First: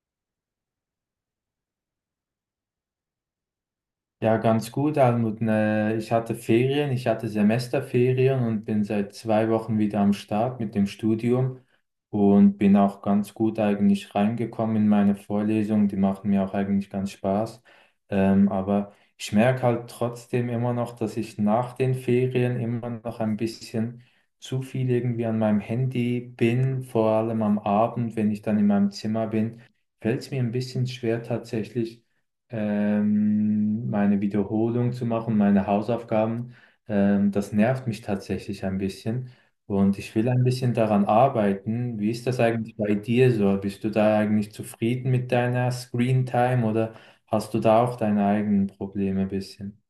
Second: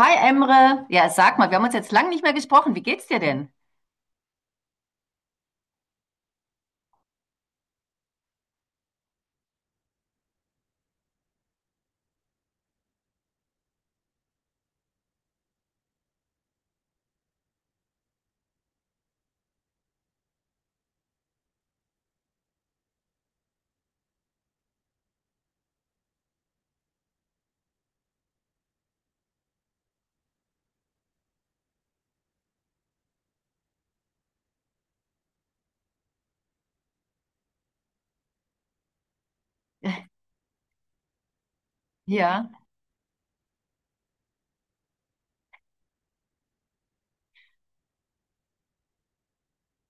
Hi Emre, ja, sag mal, wir haben uns jetzt lang nicht mehr gesprochen. Wie geht's dir denn? Ja, ganz gut, Almut. Ne, ich hatte Ferien, ich hatte Semesterferien und bin seit 2 Wochen wieder am Start mit dem Studium und bin auch ganz gut eigentlich reingekommen in meine Vorlesungen. Die machen mir auch eigentlich ganz Spaß. Aber ich merke halt trotzdem immer noch, dass ich nach den Ferien immer noch ein bisschen zu viel irgendwie an meinem Handy bin, vor allem am Abend, wenn ich dann in meinem Zimmer bin, fällt es mir ein bisschen schwer, tatsächlich meine Wiederholung zu machen, meine Hausaufgaben, das nervt mich tatsächlich ein bisschen. Und ich will ein bisschen daran arbeiten. Wie ist das Ja, eigentlich bei dir so? Bist du da eigentlich zufrieden mit deiner Screen Time oder hast du da auch deine eigenen Probleme ein bisschen?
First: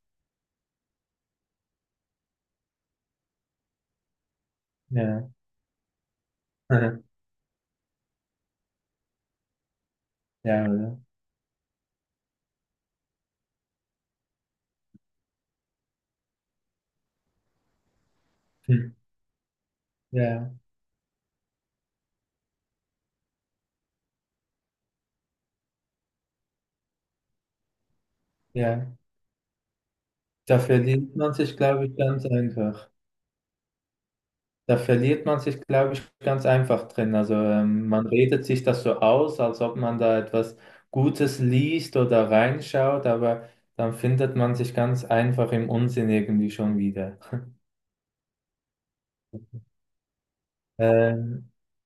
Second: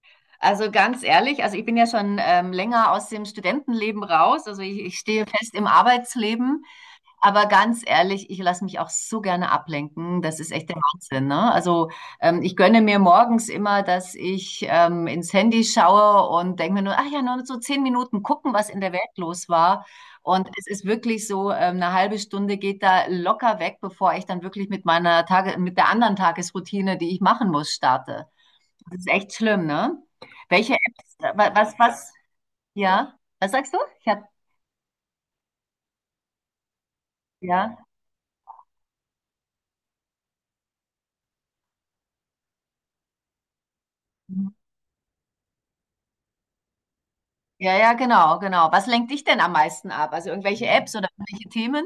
also ganz ehrlich, also ich bin ja schon länger aus dem Studentenleben raus. Also ich stehe Ja. fest im Arbeitsleben. Aber ganz ehrlich, ich lasse mich auch so gerne ablenken. Das ist Ja, echt der oder? Wahnsinn, ne? Also ich gönne mir morgens immer, dass ich ins Handy schaue und denke mir nur, ach ja, nur so zehn Minuten gucken, was in der Hm. Welt los war. Und Ja, es ist wirklich so, eine halbe Stunde geht da locker weg, bevor ich dann wirklich mit meiner Tage, mit der anderen Tagesroutine, die ich machen muss, starte. ja. Das ist echt schlimm, ne? Da Welche verdient Apps, man sich, glaube ich, ganz einfach. ja, was sagst du? Ich hab, Da verliert man sich, glaube ich, ganz einfach drin. Also ja. Man redet sich das so aus, als ob man da etwas Gutes liest oder reinschaut, aber dann findet man sich ganz einfach im Unsinn irgendwie schon wieder. Ja, ja, genau, genau. Was lenkt dich denn am meisten ab? Also irgendwelche Apps oder irgendwelche Ähm, Themen?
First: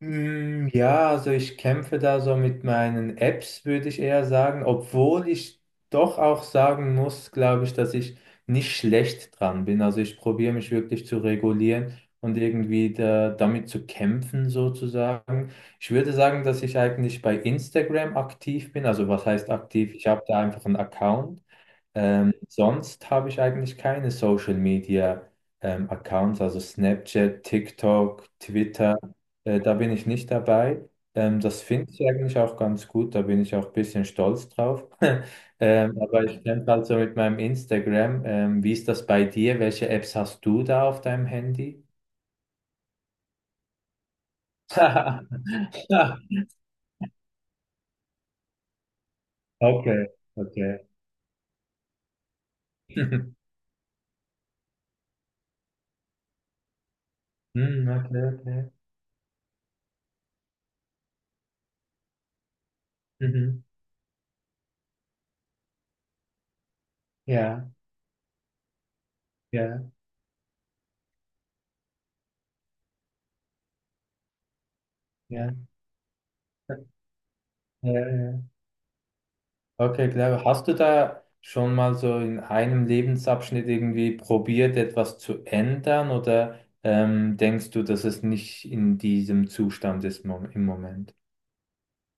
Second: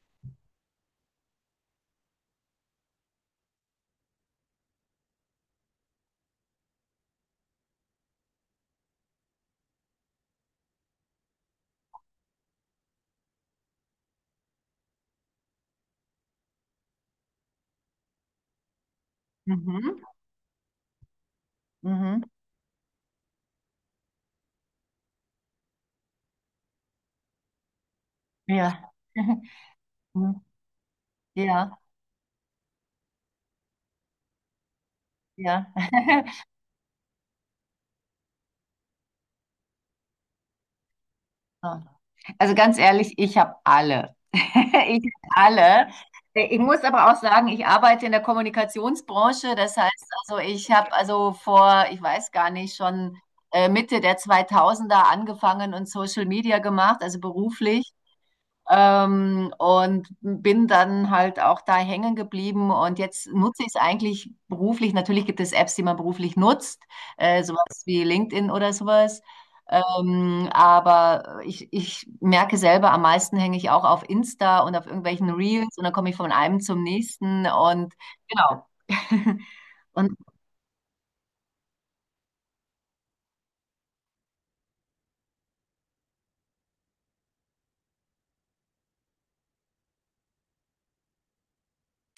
Ja, also ich kämpfe da so mit meinen Apps, würde ich eher sagen, obwohl ich doch auch sagen muss, glaube ich, dass ich nicht schlecht dran bin. Also ich probiere mich wirklich zu regulieren und irgendwie da, damit zu kämpfen sozusagen. Ich würde sagen, dass ich eigentlich bei Instagram aktiv bin. Also was heißt aktiv? Mhm, Ich habe da einfach einen Account. mhm, Sonst habe ich eigentlich keine Social Media Accounts, also Snapchat, TikTok, ja. Twitter. Da bin ich nicht Mhm, dabei. Das ja, finde ich eigentlich auch ganz gut. Da bin ich auch ein bisschen stolz drauf. ja. Aber ich kämpfe halt so mit meinem Instagram. Wie ist das bei dir? Welche Apps hast du da auf deinem Ah. Handy? Also ganz ehrlich, ich habe alle. Ich habe alle. Ich muss aber auch sagen, ich arbeite in der Kommunikationsbranche. Das heißt, Okay, also ich okay. habe also vor, ich weiß gar nicht, schon Mitte der 2000er angefangen und Social Media gemacht, also Hm, beruflich. okay, okay. Und bin dann halt auch da hängen geblieben und jetzt nutze Mhm. ich es eigentlich beruflich. Natürlich gibt es Apps, die man beruflich nutzt, Ja, sowas wie LinkedIn oder sowas. ja, Aber ich merke selber, am meisten hänge ich auch auf Insta und auf irgendwelchen ja. Reels und dann komme ich von einem zum nächsten Ja, und ja. genau. Okay, Und klar. Hast du da schon mal so in einem Lebensabschnitt irgendwie probiert, etwas zu ändern, oder denkst du, dass es nicht in diesem Zustand ist mom im Moment?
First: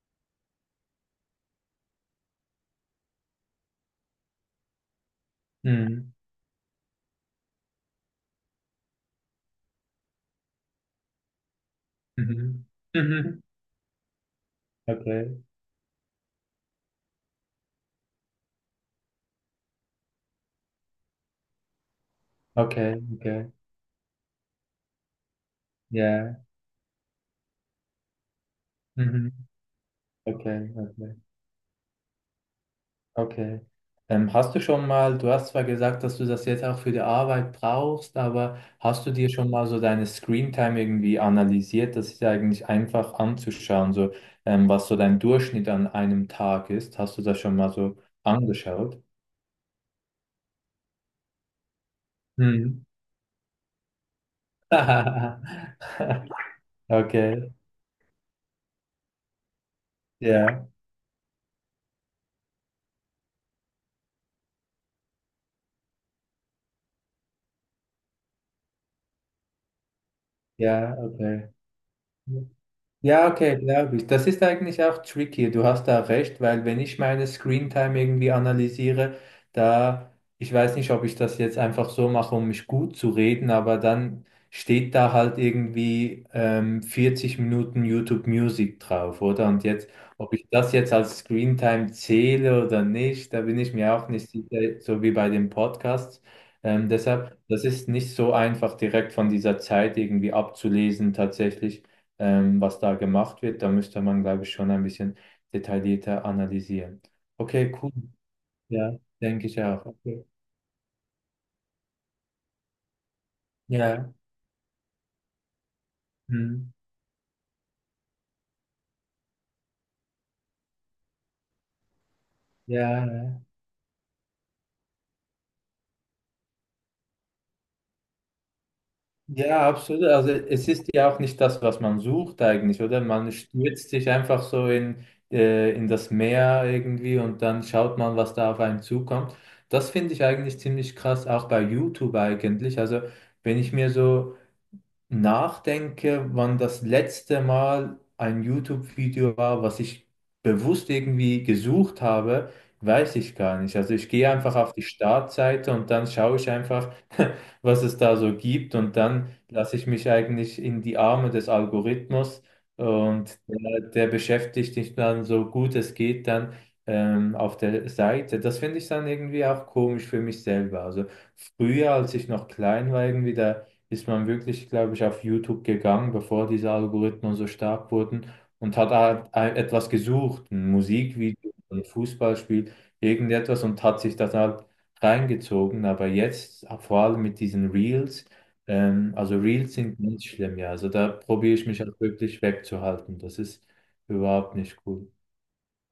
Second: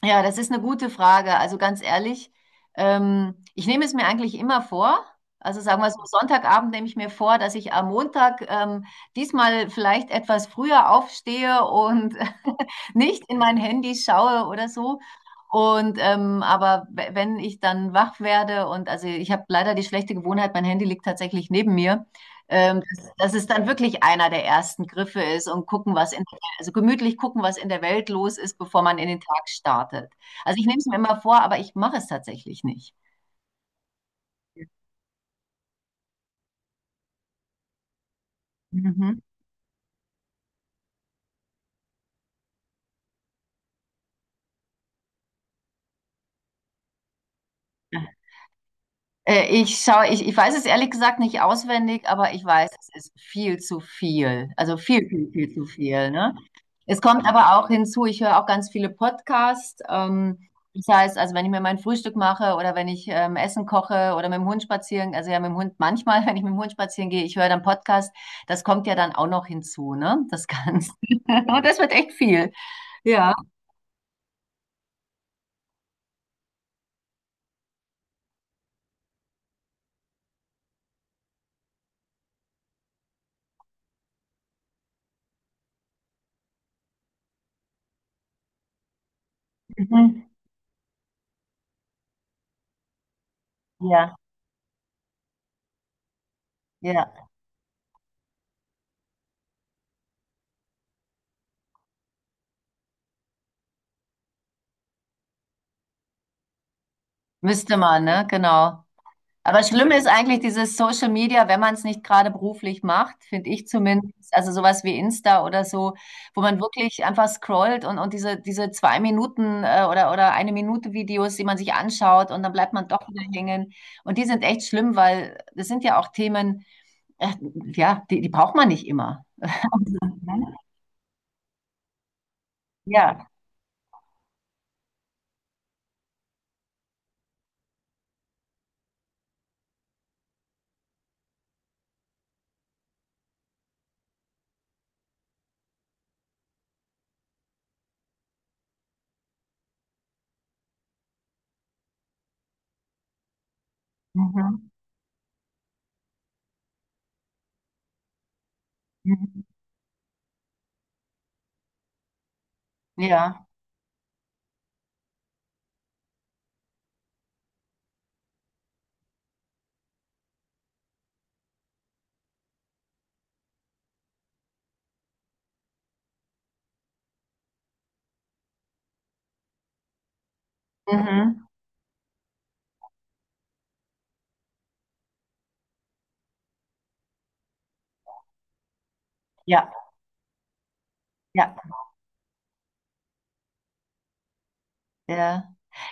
ja, das ist eine gute Frage. Also ganz ehrlich, ich nehme es mir eigentlich immer vor. Also sagen wir so, Mhm. Sonntagabend nehme ich mir vor, dass ich am Montag diesmal vielleicht etwas früher aufstehe und Mhm. nicht in Mhm. mein Handy schaue oder so. Okay, Und aber wenn ich dann wach werde und also ich habe leider die schlechte Gewohnheit, mein Handy liegt tatsächlich neben mir, okay, dass, dass es okay. dann wirklich einer der ersten Griffe ist und gucken, was in, Ja. also gemütlich gucken, was in der Welt los ist, bevor man in den Mhm. Tag startet. Also ich Okay, nehme es mir okay. immer vor, aber ich mache es tatsächlich nicht. Okay. Hast du schon mal, du hast zwar gesagt, dass du das jetzt auch für die Arbeit brauchst, aber hast du Mhm. dir schon mal so deine Screentime irgendwie analysiert? Das ist ja eigentlich einfach anzuschauen, so was so dein Durchschnitt an einem Tag ist. Hast du das schon mal so angeschaut? Ich schaue, ich weiß es ehrlich gesagt nicht auswendig, aber ich weiß, Hm. es ist viel zu viel. Also viel, viel, viel zu viel, ne? Es kommt Okay, aber auch hinzu, ich höre auch ganz viele Podcasts. Ja, Das heißt, also wenn ich mir mein Frühstück mache oder wenn ich Essen koche oder mit dem Hund spazieren, also ja mit dem Hund manchmal, wenn ich mit dem Hund spazieren gehe, ich höre dann Podcast, das kommt ja dann auch noch hinzu, ne? Das Ganze. ja, okay. Und das wird echt viel. Ja, Ja. okay, glaube ich. Das ist eigentlich auch tricky. Du hast da recht, weil wenn ich meine Screentime irgendwie analysiere, da, ich weiß nicht, ob ich das jetzt einfach so mache, um mich gut zu reden, aber dann steht da halt irgendwie 40 Minuten YouTube Music drauf, oder? Und jetzt, Mhm. ob ich das jetzt als Screentime zähle oder nicht, da bin ich mir auch Ja, nicht sicher, so wie bei den Podcasts. Ja. Deshalb, das ist nicht so einfach direkt von dieser Zeit irgendwie abzulesen, tatsächlich was da gemacht wird. Da müsste man, glaube ich, schon ein bisschen detaillierter analysieren. Okay, Müsste cool. man, ne? Genau. Ja, denke ich Aber auch. schlimm ist Okay. eigentlich dieses Social Media, wenn man es nicht gerade beruflich macht, finde ich Ja. zumindest. Also sowas wie Insta oder so, wo man Hm. wirklich einfach scrollt und diese, diese zwei Minuten oder eine Minute Videos, die man sich anschaut und dann bleibt man Ja, doch wieder ja, hängen. Und die sind echt schlimm, weil das sind ja auch Themen, äh, ja, die, die braucht man nicht immer. ja, absolut. Also Mhm. es ist ja auch nicht das, was man sucht eigentlich, oder? Ja. Man stürzt sich einfach so in das Meer irgendwie, und dann schaut man, was da auf einen zukommt. Das finde ich eigentlich ziemlich krass, auch bei YouTube eigentlich. Also wenn ich mir so nachdenke, wann das letzte Mal ein YouTube-Video war, was ich bewusst irgendwie gesucht habe, weiß ich gar nicht. Also ich gehe einfach Mhm. auf die Startseite und dann schaue ich einfach, was es da so gibt, und dann Mhm. lasse ich mich eigentlich in die Arme des Algorithmus, und Ja. der, der beschäftigt dich dann so gut es geht dann auf der Seite. Das finde ich dann irgendwie auch komisch für mich selber. Also früher, als ich noch klein war, irgendwie da ist man wirklich, glaube ich, auf YouTube gegangen, bevor diese Algorithmen so stark wurden, und hat halt etwas gesucht, ein Mhm. Musikvideo, ein Fußballspiel, irgendetwas, und hat sich das halt reingezogen. Aber jetzt, vor allem mit diesen Reels, also Ja. Reels sind ganz schlimm, ja. Also da Ja. probiere ich mich halt wirklich wegzuhalten. Das ist überhaupt nicht cool. Ja.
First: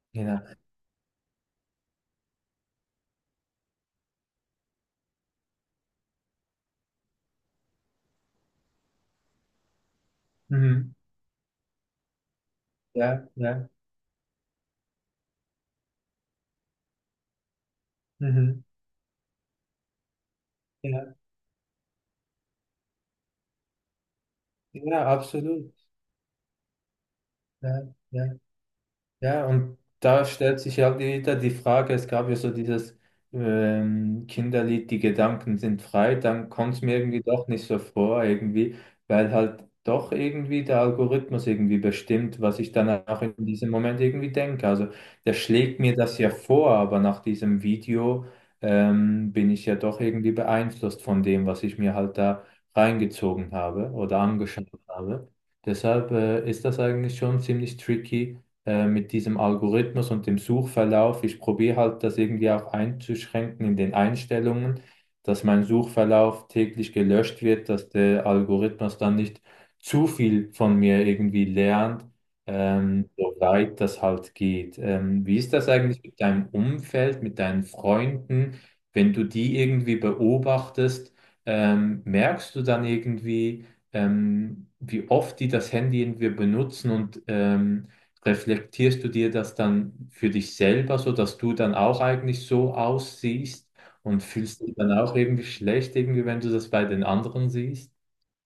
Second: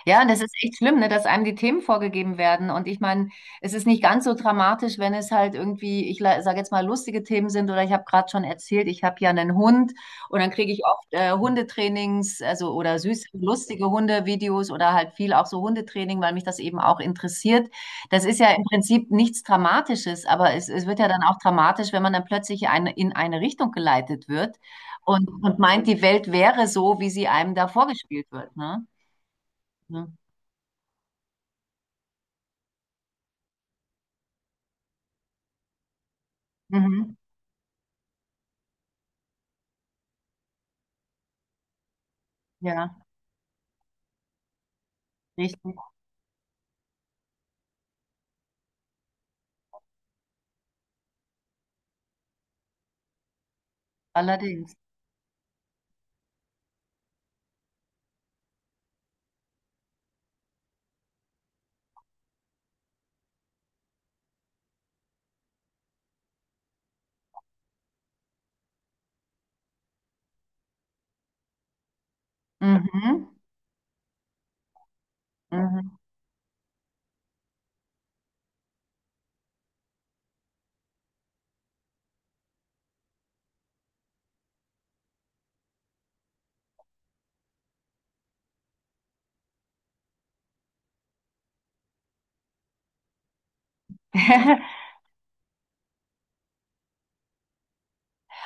Ja, und Genau. das ist echt schlimm, ne, dass einem die Themen vorgegeben werden. Und ich meine, es ist nicht ganz so dramatisch, wenn es halt irgendwie, ich sage jetzt mal, lustige Themen sind. Oder ich habe gerade schon erzählt, ich habe ja einen Hund und dann kriege ich Mhm. oft Hundetrainings, also oder süße, Ja, ja, lustige Hundevideos oder halt viel auch so Hundetraining, weil mich das eben auch interessiert. Das ist ja mhm. im Prinzip nichts Dramatisches, aber es wird ja Ja, dann auch dramatisch, wenn man dann plötzlich eine, in eine Richtung geleitet wird ja, und absolut. meint, die Welt wäre so, wie sie einem da Ja, vorgespielt ja. wird, ne? Ja, und Mhm. da stellt sich ja wieder die Frage, es gab ja so dieses Kinderlied, die Gedanken sind frei, dann kommt es mir Mhm. irgendwie doch nicht so vor, irgendwie, weil halt doch irgendwie der Algorithmus irgendwie bestimmt, was ich dann Ja, auch in diesem Moment irgendwie denke. Also der richtig. schlägt mir das ja vor, aber nach diesem Video bin ich ja doch irgendwie beeinflusst von dem, was ich mir halt da reingezogen habe oder angeschaut Allerdings. habe. Deshalb ist das eigentlich schon ziemlich tricky, mit diesem Algorithmus und dem Suchverlauf. Ich probiere halt das irgendwie auch einzuschränken in den Einstellungen, dass mein Suchverlauf täglich gelöscht wird, dass der Algorithmus dann nicht zu viel von mir irgendwie lernt, Mhm. soweit das halt geht. Wie ist das Mhm. eigentlich mit deinem Umfeld, mit deinen Freunden, wenn du die irgendwie beobachtest? Merkst du dann irgendwie, wie oft die das Handy irgendwie benutzen, und reflektierst du dir das dann für dich selber, so dass du dann auch eigentlich so aussiehst und fühlst dich dann auch irgendwie schlecht, irgendwie, wenn du das bei den anderen siehst?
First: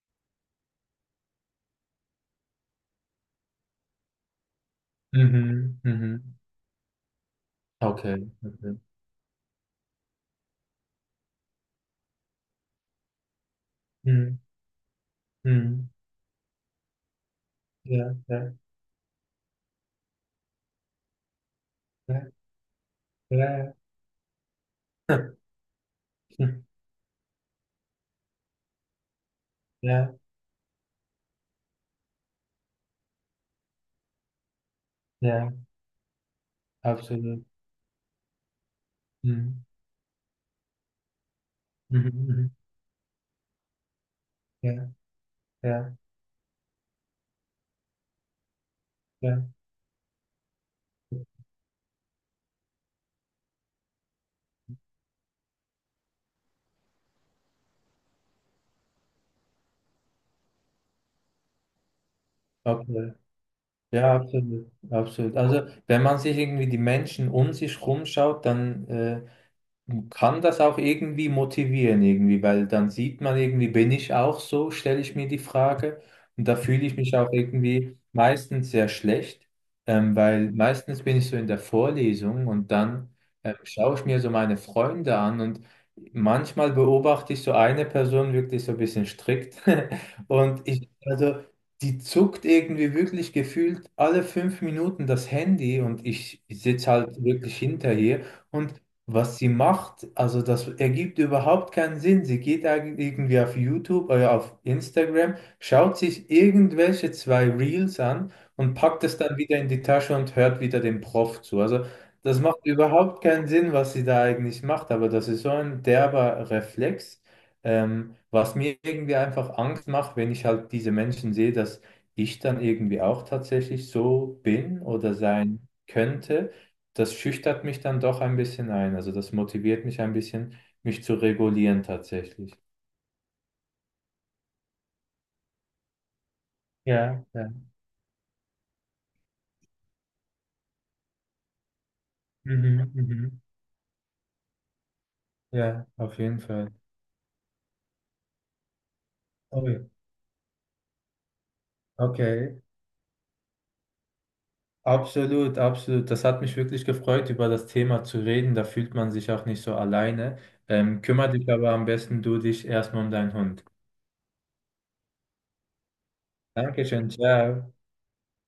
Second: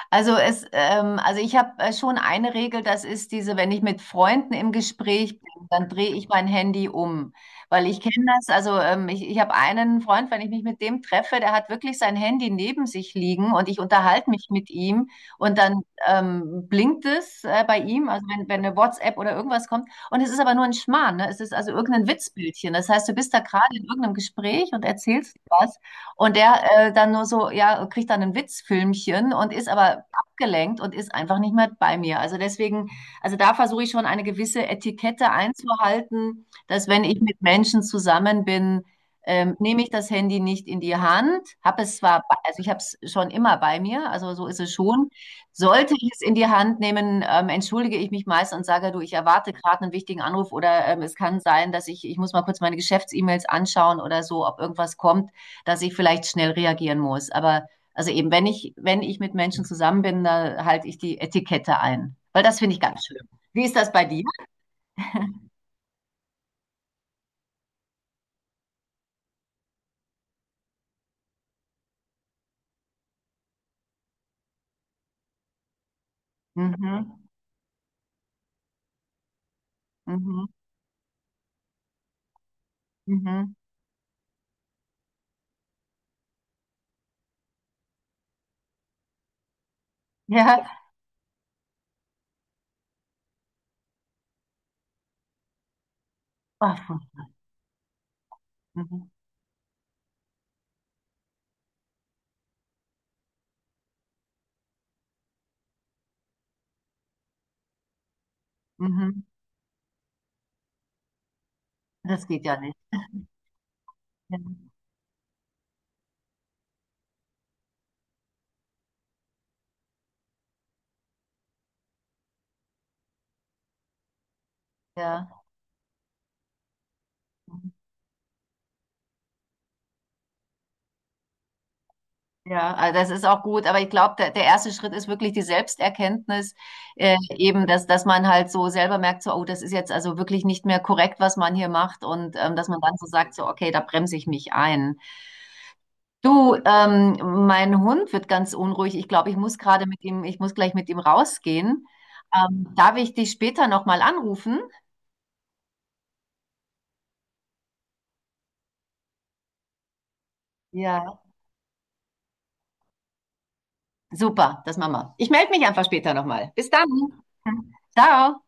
Also es, also ich habe schon eine Regel, das ist diese, wenn ich mit Freunden im Gespräch bin, Mhm, dann drehe ich mhm. mein Handy um. Weil ich Okay, kenne das, okay. also ich habe einen Freund, wenn ich mich mit dem treffe, der hat wirklich sein Handy neben sich liegen und ich unterhalte Mhm, mich mit ihm und dann mhm. Blinkt es bei ihm, Ja, also wenn, ja, wenn eine WhatsApp oder irgendwas kommt. Und es ist aber nur ein Schmarrn, ne? Es ist also irgendein ja, Witzbildchen. Das heißt, du bist da gerade ja, in irgendeinem Gespräch und ja, erzählst was. Und der dann nur so, ja, kriegt dann ein Witzfilmchen und ist aber ja, abgelenkt und ist einfach nicht mehr bei mir. Also deswegen, also da versuche ich schon eine gewisse Etikette ja, einzuhalten, dass wenn ich mit absolut. Menschen zusammen bin, Mhm, nehme ich das Handy nicht in die Hand, habe es mhm, zwar, mhm. also ich habe es schon immer bei mir, also so ist es Ja, schon. Sollte ja, ich es in die Hand nehmen, entschuldige ich mich meist und sage, du, ich ja, erwarte gerade einen wichtigen Anruf oder es kann sein, dass ich muss mal kurz meine Geschäfts-E-Mails anschauen oder so, ob irgendwas kommt, dass ich vielleicht schnell reagieren muss. Aber also eben, wenn ich, wenn ich mit Menschen zusammen bin, da halte ich die Etikette ein. Weil das finde ich ganz okay. schlimm. Wie ist das bei Ja, dir? absolut, absolut. Also, wenn man sich irgendwie die Menschen um sich rumschaut, dann kann das auch irgendwie motivieren, irgendwie, weil dann sieht man irgendwie, bin ich auch so, stelle ich mir die Frage. Und da fühle ich mich Mhm, auch irgendwie meistens sehr schlecht, mhm, weil meistens bin ich so in der Vorlesung, und dann mhm. Schaue ich mir so meine Freunde an, und manchmal beobachte ich so eine Person wirklich so ein bisschen strikt, und Ja, ich, also die zuckt irgendwie wirklich gefühlt alle 5 Minuten das Handy, und ich sitze ah, halt wirklich hinter ihr. Und mhm, was sie macht, also das ergibt überhaupt keinen Sinn. Sie geht eigentlich irgendwie auf YouTube oder auf Instagram, schaut sich irgendwelche 2 Reels an und packt es mhm. dann wieder in die Tasche und hört wieder dem Prof zu. Also Das das geht ja macht nicht. überhaupt keinen Sinn, was sie da Ja, eigentlich macht, aber das ist so ein derber Reflex, was mir irgendwie einfach Angst macht, wenn ich halt diese Menschen sehe, dass ich dann irgendwie auch tatsächlich so bin oder ja, sein könnte, das schüchtert mhm, mich dann doch ein bisschen ein. Also das motiviert mich ein bisschen, mich zu regulieren, tatsächlich. ja. Also das ist auch gut, aber ich glaube, der, der erste Schritt ist wirklich die Selbsterkenntnis, Ja, ja. eben, dass, dass man halt so selber merkt, so, oh, das ist jetzt also wirklich nicht mehr korrekt, was man hier macht und dass man Mhm, dann so sagt, mhm. so, okay, da bremse ich mich ein. Ja, auf jeden Du, Fall. Mein Hund wird ganz unruhig. Ich glaube, ich muss Oh, ja. gerade mit ihm, ich muss gleich mit ihm rausgehen. Okay. Darf ich dich später nochmal anrufen? Absolut, absolut. Das hat mich wirklich gefreut, über das Thema zu reden. Da fühlt man sich auch nicht so alleine. Ja. Kümmere dich aber am besten du dich erstmal um deinen Hund. Super, das machen wir. Ich melde mich einfach später nochmal. Bis dann. Dankeschön, ciao. Ciao.